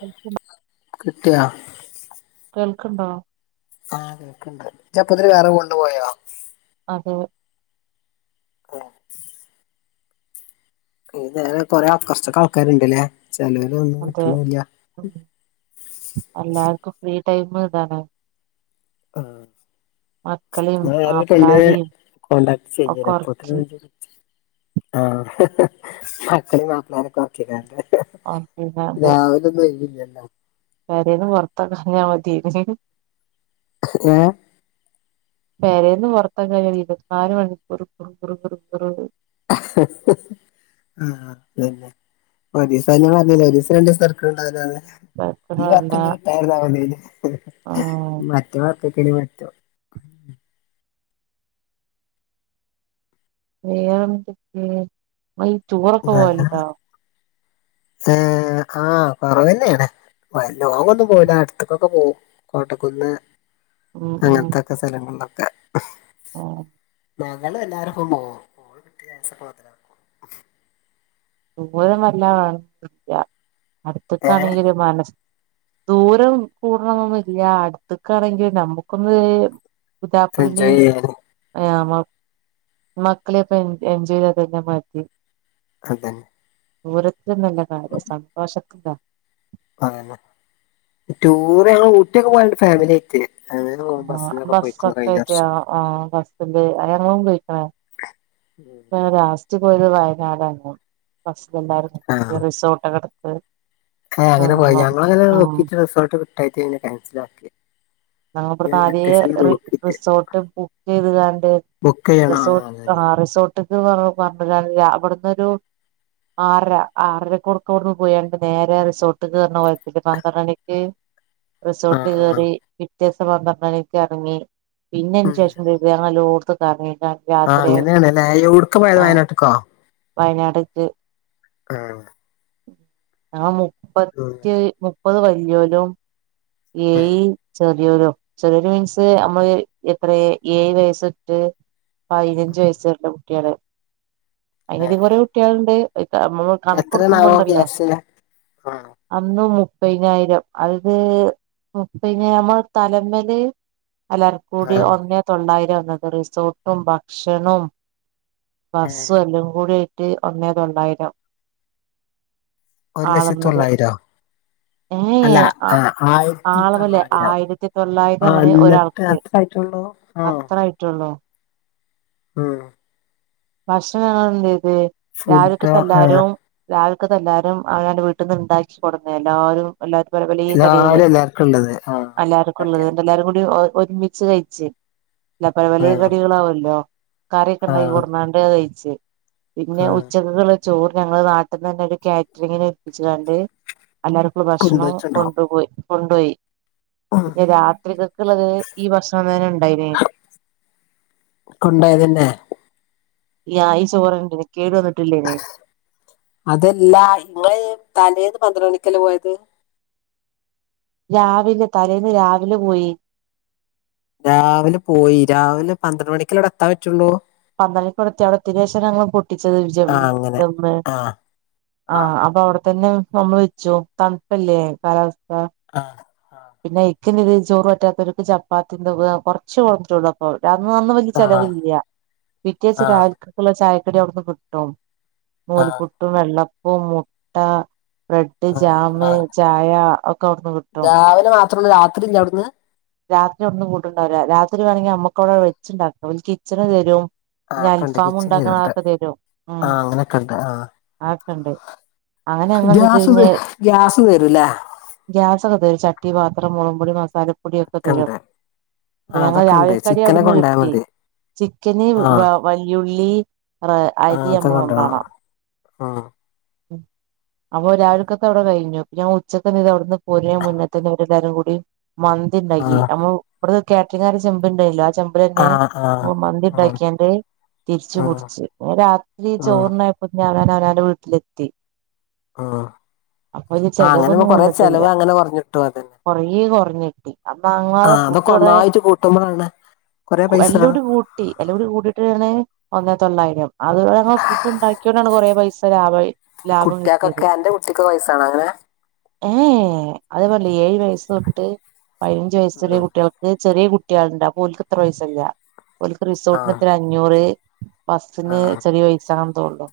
[unintelligible] കിട്ടിയാ കേൾക്ക്ണ്ടോ ആ കേക്ക്ണ്ട് ഇജി അപ്പൊത്തിനും വേറെ കോളിന് പോയോ അതെ താങ്ക്സ്. ഇ നേരെ കൊറേ ആ കൊറേച്ചെക്കെ ആൾക്കാരുണ്ടല്ലേ ചെലേരെ ഒന്നും അതെ കിട്ടണില്ല. എല്ലാർക്കും ഫ്രീ ടൈമ് ഇതാണ്. ആഹ്. മക്കളെയും [unintelligible] മാപ്പിളാരെയും കോൺടാക്ട്സ് ഒക്കെ [unintelligible] അപ്പോത്തിനും ഒറക്കി [unintelligible] ആൾക്കാരൊക്കെ ഒറക്കിങ്ങാണ്ട് [unintelligible] ഇങ്ങക്ക് ഒയ് വില്ലല്ലോ? പേരെന്ന് പൊറത്താങ്ങാ ക്കയിഞ്ഞ മാതിയാരുന്നു. ഹ് ഏഹ്. പേരെന്ന് പൊറത്തക്കാഞ്ഞതി ഇരുപത്തിനാല് മണിക്കൂറും പ്റു പ്റു പ്റു പ്റു. അഹ് ഹ് ഹ്. ആഹ് അതന്നെ ഒരീസ ഞാൻ പറഞ്ഞിലെ ഒരീസ രണ്ടിസവർക്ക്ണ്ടാവില്ലന്ന്. ഈ കേക്കണല്ല വർക്കനി കിട്ടായിര്ന്നാ മതിയെനി ആഹ് മറ്റേ വർക്കൊക്കെ ആണേ പറ്റും. വേറെന്തൊക്കെ ഇങ്ങള് ഈ റ്റൂറൊക്കെ പോവല്ണ്ടോ? സെ ആഹ് കൊറവന്നെയാണ്. ലോങ് ഒന്നും പോവില്ല അട്ത്ത്ക്കൊക്കെ പോവും കോട്ടക്കുന്ന്. ഉം അങ്ങനത്തൊക്കെ സ്ഥലങ്ങളിലൊക്കെ. ഉം. ഞങ്ങളെല്ലാരും ഒപ്പ പോവും [inaudible] ദൂരമല്ല [unintelligible] ഏഹ് അടുത്തക്കാണെങ്ക ഒര് മനസ് ദൂരം കൂടണംനൊന്നുംല്ല അടുത്തക്കാണെങ്കി നമ്മുക്കൊന്ന് പുതാപ്പളന്റെ എൻജോയ് ചെയ്യാന് ആഹ് മ മക്കള് പ്പ എൻ എൻജിനിതെല്ല മാറ്റി. അതെ. ദൂരത്തിനല്ല കാര്യം സന്തോഷത്തിലാ. അങ്ങനെ ടൂർ ഞങ്ങള് ഊട്ടിയൊക്കെ പോയണ്ട് ഫാമിലി ആയിറ്റ്. അങ്ങനെ പോവും ബസ്സിനൊക്കെ പോയിക്ക്ണു കഴ്ഞ്ഞ വർഷം. ആഹ് ബസ്സില് അങ്ങനെ ഞങ്ങളും പോയ്ക്ക്ണ് ‌. പ്പ ഞങ്ങള് ലാസ്റ്റ് പോയത് വയനാട്ന്നു ബസ്സിൽ എല്ലാരും ഈ റിസോർട്ടൊക്കെട് ക്കെ അങ്ങനെ പോയി ഞളങ്ങനെ ഉം നോക്കിട്ട് റിസോട്ട് കിട്ടായിട്ട് പിന്നെ ക്യാൻസലാക്കി. ഞങ്ങള് ഇബ്ട്ന്ന് ആദ്യയെ റി റിസോർട്ട് ബുക്ക് ചെയ്ത്കാണ്ട്. ബുക്ക് ചെയ്യണം ആഹ് റിസോർട്ട് അതന്നെ ആ റിസോർട്ട്ക്ക് പറഞ് കാണ്ട് അവ്ട്ന്നൊരു ആറര ആറരക്ക് [unintelligible] പോയണ്ട് നേരെ റിസോർട്ട് കേയറണ [unintelligible] പന്ത്രണ്ട് മണിക്ക് റിസോർട്ട് ആഹ് ആഹ് കെറി പിറ്റേസം പന്ത്രണ്ടണിക്ക് എറങ്ങി പിന്ന അയിന് ഉം ശേഷം [unintelligible] എല്ലടോത്തും കറങ്ങി ക ആഹ് അങ്ങനെയാണ്ല്ലേ യോട്ക്ക് പോയ വയനാട്ട്ക്കോ? വയനാട്ക്ക്. ഉം. ഞങ്ങള് ഉം മുപ്പത്തി മുപ്പത് വല്ല്യോലും ഉം ഏയ് ചെറിയൊരൊ ചെറിയൊര് മീൻസ് നമ്മള് എത്ര ഏയ് വയസ് റ്റ് പയ്നഞ്ചു ഉം വയസ്സ് വരെള്ള കുട്ടികള് ആഹ് അയിനേടെ കൊറേ ആഹ് കുട്ടികാള്ണ്ട് ആയിത്തെ അമ്മ. കണക്ക് എത്രേണാവോ കൊടുക്കുമ്പണ്ടല്ലോ ക്യാഷ് ആഹ് അന്ന് മുപ്പയ്നായ്രം അത് മുപ്പ പിന്നെ നമ്മളെ തലമ്മല് എല്ലാർകൂടി ആഹ് ഒന്നേ തൊള്ളായിരം എന്നത് റിസോർട്ടും ഭക്ഷണും ഏഹ് ബസ്സ് എല്ലാം കൂടി ആയിട്ട് ഒന്നേ തൊള്ളായിരം. ഒരു ലക്ഷത്തി ആളൊന്നിന് തൊള്ളായിരോ ഏയ് അല്ല ഏഹ്. ആഹ് ആയിരത്തി ആളെബലെ തൊള്ളായിരം ആയിരത്തി തൊള്ളായിരം ആഹ് ഇവ്ടെ എന്നിട്ട് ഒരാൾക്ക് അത്ര ആയിട്ടുള്ളൂ ആഹ് അത്രായ്ട്ടൊള്ളൂ. ഉം. ഭക്ഷണങ്ങള് കോണ്ടോയത് ഫുഡോ രാവിലക്കത്തെ ആഹ് എല്ലാരും രാവില്ക്കത്തെ എല്ലാരും അവനവന്റെ വീട്ടിന്ന് ഇണ്ടാക്കി കൊടന്നേ എല്ലാരും എല്ലാരും പലെ പലെ കടികളെ എല്ലാരും എല്ലാർക്കും ഉള്ളത് ആഹ് അല്ലാവർക്കുംള്ളത് കാട്ടിയാതി എന്നിട്ട് എല്ലരും കൂടി ഒര്മി ച്ച് കയിച്ച് ല്ലാ പലെ പലെ ആഹ് കടികളാവ് ല്ലോ കറിഒക്കെ ണ്ടാക്കി ആഹ് കൊട്ന്നാ ട്ട് കയിച്ച് പിന്നെ ആഹ് ഉച്ചക്ക്ക്കെള്ളെ ‌ ചോറ് ഞങ്ങള് നാട്ട്ന്നന്നെ ഒരു കാറ്ററിങ്ങിന് ഏൽപ്പിച്ചാണ്ട് എല്ലർക്കും ഭക്ഷണം കൊണ്ടോയിട്ടുണ്ടോ കൊണ്ടുപോയി കൊണ്ടോയി. പിന്നെ രാത്രികെക്ക്ള്ളത് ഈ ഭക്ഷണം തന്നെ ണ്ടായിന കൊണ്ടയതന്നെ യാ ഈ ചോർ [unintelligible] കേടു വന്നിട്ടില്ലേനെ അതല്ലാ ഇങ്ങള് തലേന്ന് പന്ത്ര മണിക്കല്ലേ പോയത്? രാവിലെ തലേന്ന് രാവിലെ പോയി രാവിലെ പോയി രാവിലെ പന്ത്രണ്ട് മണിക്കല്ലെ അവിടെ എത്താൻ പറ്റുള്ളൂ പന്തളിക്കടുത്തി അവിടെത്തിനേഷം ഞങ്ങൾ പൊട്ടിച്ചത് വി ആഹ് അങ്ങനെ ദമ്മ് ആഹ് ആഹ് അപ്പൊ അവടെ തന്നെ നമ്മൾ വെച്ചു തണുപ്പല്ലേ കാലാവസ്ഥ ആഹ് പിന്നെ ഇക്ക് ഇതില് ചോറ് പറ്റാത്തവർക്ക് ചപ്പാത്തി [unintelligible] കുറച്ച് കൊടന്നിട്ടൊള്ളു ഓ അന്ന് അന്നു വല്യ ആഹ് ചെലവില്യ ആഹ് പിറ്റേച്ചരാൾകെക്കുള്ള ചായക്കടി അവിടുന്ന് കിട്ടും നൂൽ ആഹ് പ്പുട്ടും വെള്ളപ്പും മുട്ട ബ്രെഡ് ആഹ് ജാമ ആഹ് ചായ അക്കെ അവ്ട്ന്ന് കി രാവിലെ മാത്രൊള്ളൂ രാത്രി ഇല്യ അവിടുന്ന് രാത്രി അവ്ട്ന്ന് ഫുഡ്ണ്ടാവൂല രാത്രി വേണങ്കി ഞമ്മക്ക് അവിടെ വെച്ണ്ടാക്ക ഓല് കിച്ചണ് തരും ഞ്ഞ് ആഹ് ഉണ്ട് അൽഫാം കിച്ചണിലുണ്ട് ഉണ്ടാക്കണതൊക്കെ തരും ഉം ആഹ് അങ്ങനൊക്കെ ഉണ്ട് ആഹ് ആക്കെണ്ട് ഗ്യാസ് ത് ഗ്യാസ് തരുംല്ലേ ഗ്യാസ ഒക്കെ തരും ചട്ടി പാത്രം മുളുംപൊടി മസാലപ്പൊടിയ ഒക്കെ തരും ക്കണ്ട് അപ്പൊ ആഹ് ഞങ്ങള് അതൊക്കെ ഉണ്ട് രാവിലക്കടി ചിക്കനൊക്കെ അവിടുന്ന് കൊണ്ടോയാ കിട്ടി മതി ചിക്കന് ആഹ് വ വല്യുള്ളി റ ആഹ് അരി അതൊക്കെ അമ്മ കൊണ്ടോണം ഉം [inaudible] അപ്പൊ രാവിൽക്കത്തെ അവിടെ കഴിഞ്ഞു ഞാൻ ഉച്ചക്ക ന്തീതു അവിടുന്ന് പോരണെന്റെ മുന്നേത്തന്നെവരെല്ലാവാരും കൂടി മ ന്തിണ്ടാക്കി ആഹ് നമ്മ ഇവിഡ്ത്തെ കാറ്ററിങ്ങേര് ചെമ്പണ്ടായിലോ ആ ചെമ്പ് ബരന്നെ ആഹ് ആഹ് ഉം മന്തിണ്ടാക്കിയാണ്ട് ഉം തിരിച്ചുപുടിച്ചു രാത്രി ഉം ചോറിന് പഞ്ഞ അവരാൻ അവനാന്റെ വീട്ടിലെത്തി ആഹ് അപ്പൊ അതില് അ അങ്ങനെ ചെലവൊന്നും കൊറ വന്നിട്ടില്ല ചെലവ് അങ്ങനെ കൊറഞ്ഞിട്ടു അതന്നെ കൊറേ കൊറഞ്ഞിട്ടി അപ്പ അങ്ങതെ ഫുഡ് കുറെ കൂട്ടമ്മളാണ് എല്ലുടി കൂട്ടി എല്ലൂടി കൂട്ടീട്ട്ാണ് ഒന്നെത്തൊള്ളായിരം അത് ഫുഡ് ഉണ്ടാക്കിൊണ്ടാണ് കുറെേ പൈസ ലാഭായ കുട്ട്യേക്കൊക്കെ അന്റെ കുട്ടിക്ക് വയസാണ് അങ്ങനെ എ അത്പെ [unintelligible] ഏഴ് വയസ് തൊട്ട് പതിനഞ്ച് വയസ്സുള്ള ഉം കുട്ടികൾക്ക് ചെറിയ കുട്ടികളുണ്ട് അപോലക്ക് ത്ര പൈസ്സല്ല ഓര്ക്ക് ആഹ് റിസോർട്ടിനെത്ര അഞ്ഞൂറ് ബസിന് ആഹ് ചെറിയ പയസാക തോള്ളു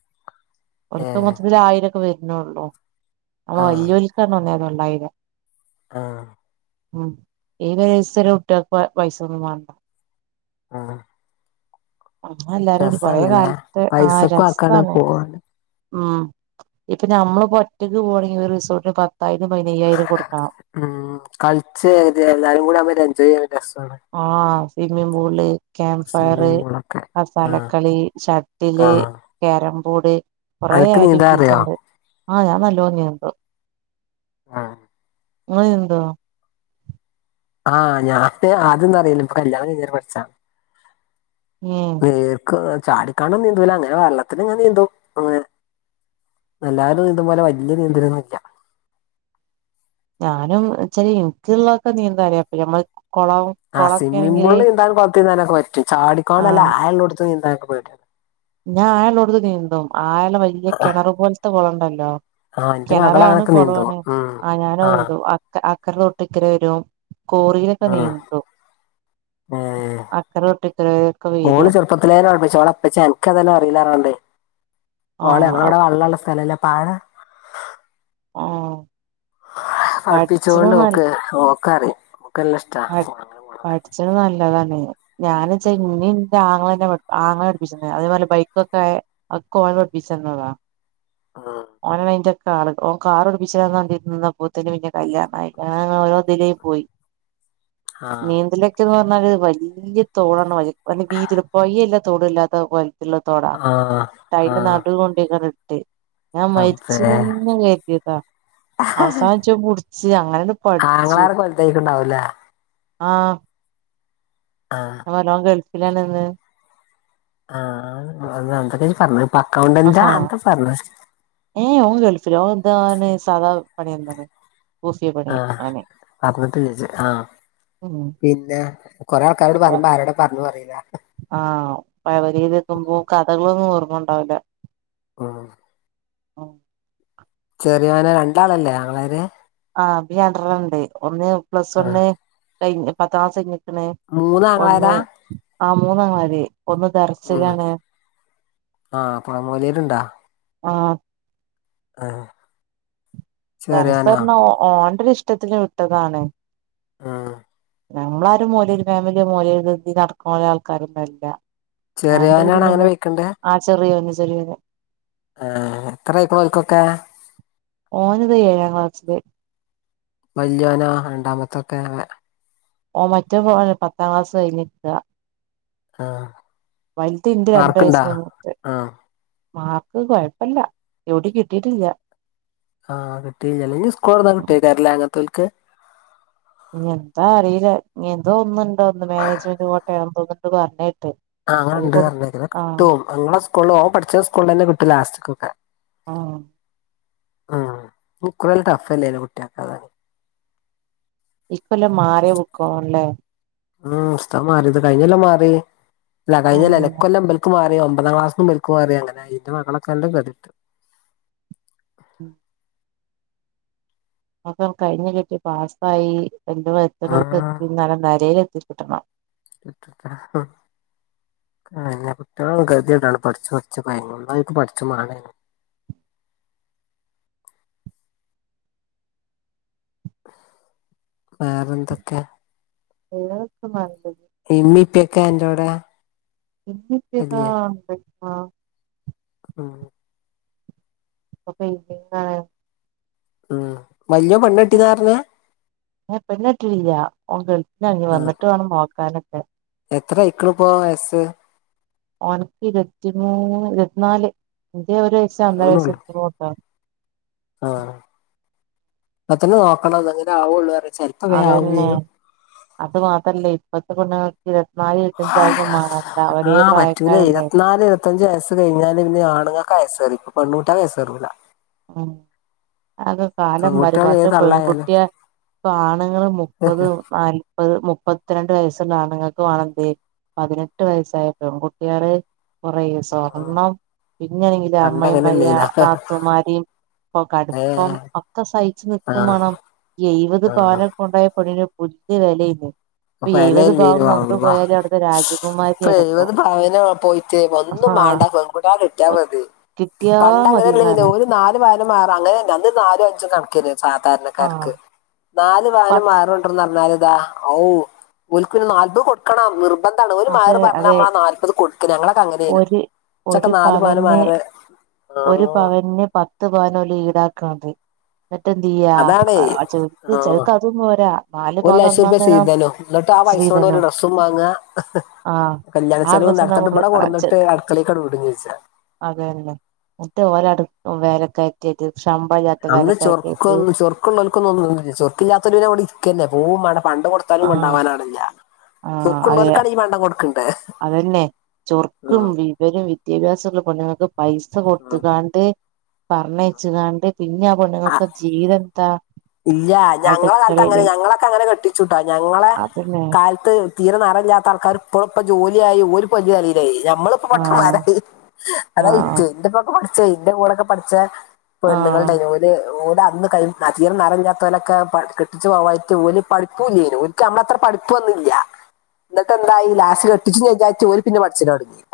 ഒക്ക ഏഹ് മൊത്തത്തില് ആയിരംൊക്കെ വരുന്നുള്ളൂ അ ആഹ് വലിയൊൽക്കാണ് ഒന്നേതൊള്ളയിരം ആഹ് ഉം ഏ [unintelligible] സര കുട്ട്യേൽക് പൈസൊന്നും വണ്ട ആഹ് ആ എല്ലാരുംടി കൊറെ രസാണല്ലേ കാലത്ത് ആ പൈസക്കും ആക്കാണ് രസാണ് പോവാന് ഉം ഇപ്പൊ നമ്മള് പ്പോ ഒറ്റക്ക് പോകാണെങ്കി ഒരു റിസോർട്ടിന് പത്തായിരം പതിനയ്യായിരം കൊടുക്കണം ഉം കളിച്ചേ തി എല്ലാരും കൂടിആമ്പോ എൻജോയ് ചെയ്യാൻ രസാണ് ആഹ swimming pool camp fire swimming പൂളൊക്കെ ആ കസാലക്കളി ആ ഷട്ടില് കാരം ബോർഡ് കൊറെേ അനക്ക് നീന്താൻ അറിയോ ആക്ടിവിറ്റീസ്ണ്ട് ആഹ് ഞാൻ നല്ലോനീന്തും ആഹ് ങ്ങള് നീന്തോ? ആഹ് ഞാന് അദ്യോന്നും അറിയില്ല ഇപ്പൊ കല്ല്യാണം കയ്ഞ്ഞാരെ പഠിച്ചാണ് ഏഹ് നീർക്കോ ചാടിക്കാണ്ടൊന്നും നീന്തൂല അങ്ങനെ വെള്ളത്തിങ്ങനെ നീന്തും അങ്ങനെ അല്ലാരും നീന്തുംപോലെ വല്ല്യ നീന്തലൊന്നുന്നില്ല ഞാനുംച്ചാല് ഇൻക്ക്ള്ളൊക്കെ നീന്താനറിയ അപ്പ ഞമ്മല് കൊളവും ആഹ് സ്വിമ്മിംഗ് പൂളിൽ നീന്താനും കൊളത്തിനീന്താനൊക്കെ പറ്റും ചാടിക്കോണ്ടല്ല ആഹ് ആയള്ളോട്ത് നീന്താനൊക്കെ പേടിയാ ഞാൻ അയള്ളോട്ത്ത് നീന്തും അയള്ള വല്ല്യ കിണറു പോലത്തെ കൊളണ്ടല്ലോ ആ എന്റെ മകൾ കിണറാണ് അങ്ങനൊക്കെ നീന്തും കൊളാണ് ഉം അങ്ങേ ആ ഞാനത് നീന്തും അക്ക അക്കര തൊട്ട് ഇക്കരെ വരും കോറിയിലൊക്കെ ഉം നീന്തും ഏ അക്കര തൊട്ടിക്കരവരൊക്കെ വരും പ്പത്തിലേനെ പഠിപ്പിച്ചു ഓളെപ്പച്ചി അൻക്കേതായാലും അറിയില്ലാർഞ്ഞ്ക്കാണ്ടേ ഓളെ ആഹ് ഞങ്ങളവടെ വള്ളള്ളെ സ്ഥലല്ലേ പാടാ ഓഹ് പഠിപ്പിച്ചോണ്ട് ഓക്ക് ഓക്കറിം ഓക്കല്ലഷ് [unintelligible] പഠിച്ചത് നല്ലതാണ് ഞാന്ച്ചാ ഉം, ഇന്നിം ന്റെ ആങ്ങളെന്നെ ആങ്ങളെ പഠപ്പിച്ച്തന്ന അതുപോലെ ബൈക്കൊക്കെ ഒക്കെ ഓൻ പഠിപ്പിച്ചന്നതാ ഉം. ഓനാണയ്ന്റൊക്കെ ആള് കാറ് ഓൻ കാറട്പിച്ചരാൻ മാണ്ടീട്ട് നിന്നപ്പോത്തിന് പിന്നെ കല്ല്യാണായി ആ ഓരോതിലായി പോയി ആ നീന്തലൊക്കെന്ന് പറഞ്ഞാല് വല്ല്യ തോടാണ് വൽ വല്ല്യ വീഥിള്ള പൊഴിഅല്ലാ തോടുഅല്ലാത്ത പോ [unintelligible] തോടാ ആ ആ അയിന്റെ നടൂ കൊണ്ടോയ്ക്കാണ്ട് നിർത്തി ഞാൻ അപ്പേ മര്ച്ച്ന്നന്നെ കര്തിയതാ അവസാനംച്ച് പുടിച്ച് അങ്ങനെണ്ട് പഠിച്ചു തയ്ക്ക് ഉണ്ടാവുംലേ ആഹ് ആഹ് [unintelligible] ഓൻ ഗൾഫിലാണ്ന്ന് ആഹ് അന്തൊക്കെ ഇജ്ജ് പർഞ്ഞ് ഇപ്പ അക്കൗണ്ടന്റ ആഹാ എന്തജ്ജ് പർഞ്ഞ് ഏ ഓൻ ഗൾഫിലാ ഓൻന്താർഞ്ഞ് സാതാപണി എന്താണ് കൂഫിയ പണി ആഹ് ഓന് അർഞ്ഞിട്ടില്ലജ്ജ് ആഹ് ഉം പിന്നെ കൊറേ ആൾക്കാരോട് ഓ പറയുമ്പോ ആരോടാ പർഞ്ഞു അറീലാ ആഹ് പഴേപെരീല് നിക്കുമ്പോ കഥകളൊന്നും ഓർമ്മണ്ടാവൂലാ ഉം ചെറിയോനോ രണ്ടാളല്ലേ ആങ്ങളാര് ആഹ് അഭിരണ്ട്രണ്ണണ്ട് ഒന്ന് പ്ലസ് ആ. വണ്ണ് കഴിഞ്ഞ് പത്താം ക്ലാസ് കഴിഞ്ഞ്ക്ക്ണ് ഒന്ന് മൂന്നാങ്ങളാരാ ആഹ് മൂന്നാങ്ങളമാര് ഒന്ന് ഉം. ദർസ്സിലാണ് ആ പുഴമൂലയിലുണ്ടോ ആഹ് ആഹ് ദർസ്സറിഞ്ഞാ ഓന്റൊരു ഇഷ്ടത്തിന് വിട്ടതാണ് ആഹ് നമ്മളാരും മോലേര് ഫാമിലിയോ മോലരുതി നടക്കുന്ന പോലെ ആൾക്കാരൊന്നല്ല ആണ്ട്ര ചെറിയോനാണ് അങ്ങനെ പിന്നെന്നാ വെക്കണ്ടേ ആഹ് ചെറിയോന് ചെറിയോന് ആഹ് എത്ര അയ്കുണുഓൽക്കൊക്കെ ഓന്ത് ഏഴാം ക്ലാസ്സ്‌ല് വല്ല്യോനോ രണ്ടാമത്തൊക്കെ ഓ മറ്റേ മോന് പത്താം ക്ലാസ് കഴിഞ്ഞിര്ക്കാ ആ വൽത് ഇന്റെ രണ്ട് മാർക്കുണ്ടാ വയസ്സിന് മൂത്ത് ആ മാ ക്ക് കൊഴ്പ്പല്ല എവിടിം കിട്ടീട്ടില്ല ആഹ് കിട്ടയില്ല ഞ്ഞി സ്കൂൾതൊർന്നാ കിട്ടൊയ്ക്കാരംല്ലേ അങ്ങൻതോര്ക്ക് ഇനി എന്താ അറിയില്ല ഇനി എന്തോന്നുണ്ടോ ഒന്ന് മാനേജ്മെന്റ് കോട്ട തോന്നിണ്ട് പറഞ്ഞിട്ട് ആഹ് അങ്ങനെ ഉണ്ട്ഞ്ഞെ കിട്ടും ഞങ്ങളെ സ്കൂളിൽ ഓൻ പഠിച്ച സ്കൂളിൽ തന്നെ കിട്ടും ലാസ്റ്റൊക്കെ ആഹ് ഉം ന കുറെ ടഫലേല്ലെ കുട്ടികൾക്കെ അതാണ് ഇക്കൊല്ലം മാറി ബുക്കോല്ലെ ഉം പുസ്ത മാറിയത് കഴിഞ്ഞെല്ലാം മാറി ഇല്ല കഴിഞ്ഞല്ല ഉം ഇക്കൊല്ലാം ക്ക് മാറിയ ഒമ്പതാം ക്ലാസ്സ്ന്നും ബ്ക്ക് മാറി അങ്ങനെ ന്റെ മകളൊകെ അല്ലൊം കെതിട്ട് ഉം അപ്പം കഴിഞ്ഞ് കിട്ടി പാസ്സായി എന്റെ വര്ത്ത്ണോട്ത്ത് എത്തി ന്നല നരേല് എത്തി കിട്ടണം [inaudible] ആഹ് ഇല്ല്യ എന്ന കുട്ടിഎളും കെതിടാണ് പഠിച്ചു പഠിച്ചു ഭയങ്ക ന്നാ ഓൽക്ക് പഠ്ച്ചും മാണേനും വേറന്തൊക്കെ ഇങ്ങനൊക്കെ മാറി പോയി ഇമ്മി പ്പി ഒക്കെ അൻ്റോടെ ഇട്ത്തെച്ചതാ പൊയ് ആഹ് ആഹ് പ്പം പെയ്സക്കാണേലും ഉം വല്ല്യോൻ പെണ്ണട്ടിന്നാർഞെ ഹേ പെണ്ണട്ടില്ല്യ ഓം ഗെൾഫിലാണ് ആ വന്നിട്ട് വേണം നോക്കാനൊക്കെ എത്ര അയക്കണിപ്പോ വയസ്സ് ഓൻക്ക് ഇരത്തിമൂന്ന് ഇരത്ത്ന്നാല് ഇൻ്റെ ഒരഴ്സ് ഒന്നരയ്സ് [unintelligible] ആഹ് അത്ത്ന് നോക്കണം ന്നെങ്കിലേ ആളുള്ളൂ അറിം ചെൽ അതെന്നെ അത് മാത്രല്ലേ ഇപ്പത്തെ പെണ്ണ്ങക് ഇരുവത്ത്നാല് ഇരുവത്താഞ്ചായോണ്ട് മാങണ്ട ഒരേ പ്രായക്കാരല്ലേ ത്തെഞ്ച് വയസ് കഴിഞ്ഞാല് ഞി ആണ്ങ്ങക്കാ വയസേറി പെണ്ണൂട്ടിആക്ക് വയസേറൂല ആഹ് അകെ കാലം മാറി പെൺകുട്ടികൾ പണ്ട് ഏത് തള്ളായാലും പെൺകുട്ടിയ ഇപ്പ ആണ്ങ്ങള് മുപ്പത് ന്നാൽപ്പത് മുപ്പത്ത്രണ്ട് വയസ്സ്ള്ള ആണ്ങ്ങക്ക് വാണം ന്തേ പതിനെട്ട് വയസ്സായ പെൺ കുട്ടിയേള് കൊറേ സ്വർണ്ണം പിന്നെങ്കില് പണ്ട് അമ്മായ്മല്ല്യ അങ്ങനെയല്ലേനാ ന്നാത്തൂമാര് പ്പൊ ഏ കട്പ്പം ഒക്കെ സഹിച്ച് ആ ന്ന്ക്കും മാണം എയ്വത് ആ പവനം കൊണ്ടോയെ പെണ്ണ്ന് പുല്ല് വെലേനി വെലല്ലേനി അള്ളാ പ്പം രാജകുമാരിയാണ് ഇപ്പൊ എഴുവത് പവനാ പോയി ചേ ഒന്നും ആഹ് മണ്ടാ പെൺകുട്ടിഅളെ കിട്ടിയാ മതി കിട്ടിയാ പണ്ട് അങ്ങനല്ലേനി മതിന്നാണ് ഓല് ന്നാല് ഭാ ന്ന് മഹറ് അങ്ങനല്ല അന്ന് ന്നാലുഅഞ്ചും കൺക്കേനി ആഹ് സാധാര്ണക്കാര്ക്ക് നാല് പ പവനമഹ്റ് ഒണ്ടന്നാ ന്നാല്താ ഔ ഓൽക്ക് ന് നാല്പത് കൊട്ക്കണം നിർബന്ധാണ് ഓല് അതെ മഹ്റ് പർഞ്ഞാ അതെ അമ്മളാ നാല്പത് കൊട്ക്കണ ഞങ്ങളൊകെ അങ്ങനേനു ഒരു ഇച്ചൊക്കെ നാല് പവന് മഹ്റ് ഒരു പവൻന് പത്ത് പവന ഒല് ഈടാക്ക്ണത് ന്നട്ടെന്ത് എയ്യ ആഹ് അതാണേ അഹ് ആഹ് ചെൽത് ആ ചെൽക്കതും പോരാ നാല് പവനംഒന്നാന്തരം ന്നട്ട് ആഹ് പൈസോണ്ടോര് ന്ന സ്സും മാങ്ങ്അ ആഹ് [unintelligible] കല്ല്യാണ ആ ചെലവും ഡ്രസ്സന്നെ ന്നട്ത്ത് ട്ട് ഇബട അങ്ങോട്ട് കൊട്ന്ന്ട്ട് അട്ക്കളേക്കാട്ട് വിടും ചെയ്യ അതെന്നെ ന്നട്ട് ഓലെട് വേലക്കാര്ത്തിആയിറ്റ് ശമ്പളല്ല്യാ അന്ന് ചൊർക്കൊന്ന് ചൊർ ക്ക്ള്ളോൽക്കൊന്ന്ന്നുല്ല ചൊർക്ക്ല്ലാത്തോര് ന്നെ അവ്ടെ ഇര്ക്കെന്നെ പോഉം മാണ്ട പണ്ടം കൊട്ത്താലും ആഹ് കൊണ്ടാവാനാള്ല്ല ആഹ് അതെ ചൊർക്ക്ള്ളോൽക്കാണെങ്കി പണ്ടം കൊട്ക്കണ്ടേ? അതന്നെ ചൊർക്കും വിവരും വിദ്യാഭ്യാസള്ള പെണ്ങ്ങൾക്ക് പൈസ കൊട്ത്ത്കാണ്ട് പറഞ്ഞയ്ച്ച്കാണ്ട് പിന്നെ ആഹ് പൊണ്ങ്ങക്ക് ജീവെത്താ ഇല്ലാ ഞങ്ങള കാൽത്ത് അങ്ങനെ ഞങ്ങളൊക്കെ അങ്ങനെ കെട്ടിച്ചുട്ടോ ഞങ്ങളെ അതന്നെ കാൽ ത്തെ തീരെ ന്നറല്ലാത്ത ആൾക്കാര് ഇപ്പളും പ്പ ജോലിആയി ഓര്പ്പം വല്ല്യ എലേലായി ഞമ്മള് പ് ഒക്കെ ആഹ് പൊട്ടമാരായി അതാ ആഹ് വിറ്റ് ന്റെപ്പൊക്കെ പഠിച്ചെ എന്റെ കൂടൊക്കെ പഠ്ച്ചെ ആഹ് പെണ്ണ്ങ്ങള്ണ്ടായ്നി ഓൽ ല് ഓലന്ന് കയ് അതികം ന്നറല്ലാത്തോ ലൊക്കെ പ കെട്ടിച്ചു പോവായ്റ്റും ഓല് പഠിപ്പൂല്ലേനി ഓല് ക്ക് അമ്മളത്ര പഠിപ്പൊന്നുല്ല എന്നിട്ടെന്തായി ലാസ്റ്റ് കെട്ടിച്ചുംചെജ്ജായ്ട്ട് ഓല് പിന്നെ പഠ്ച്ചെലൊട്ങ്ങി ആഹ്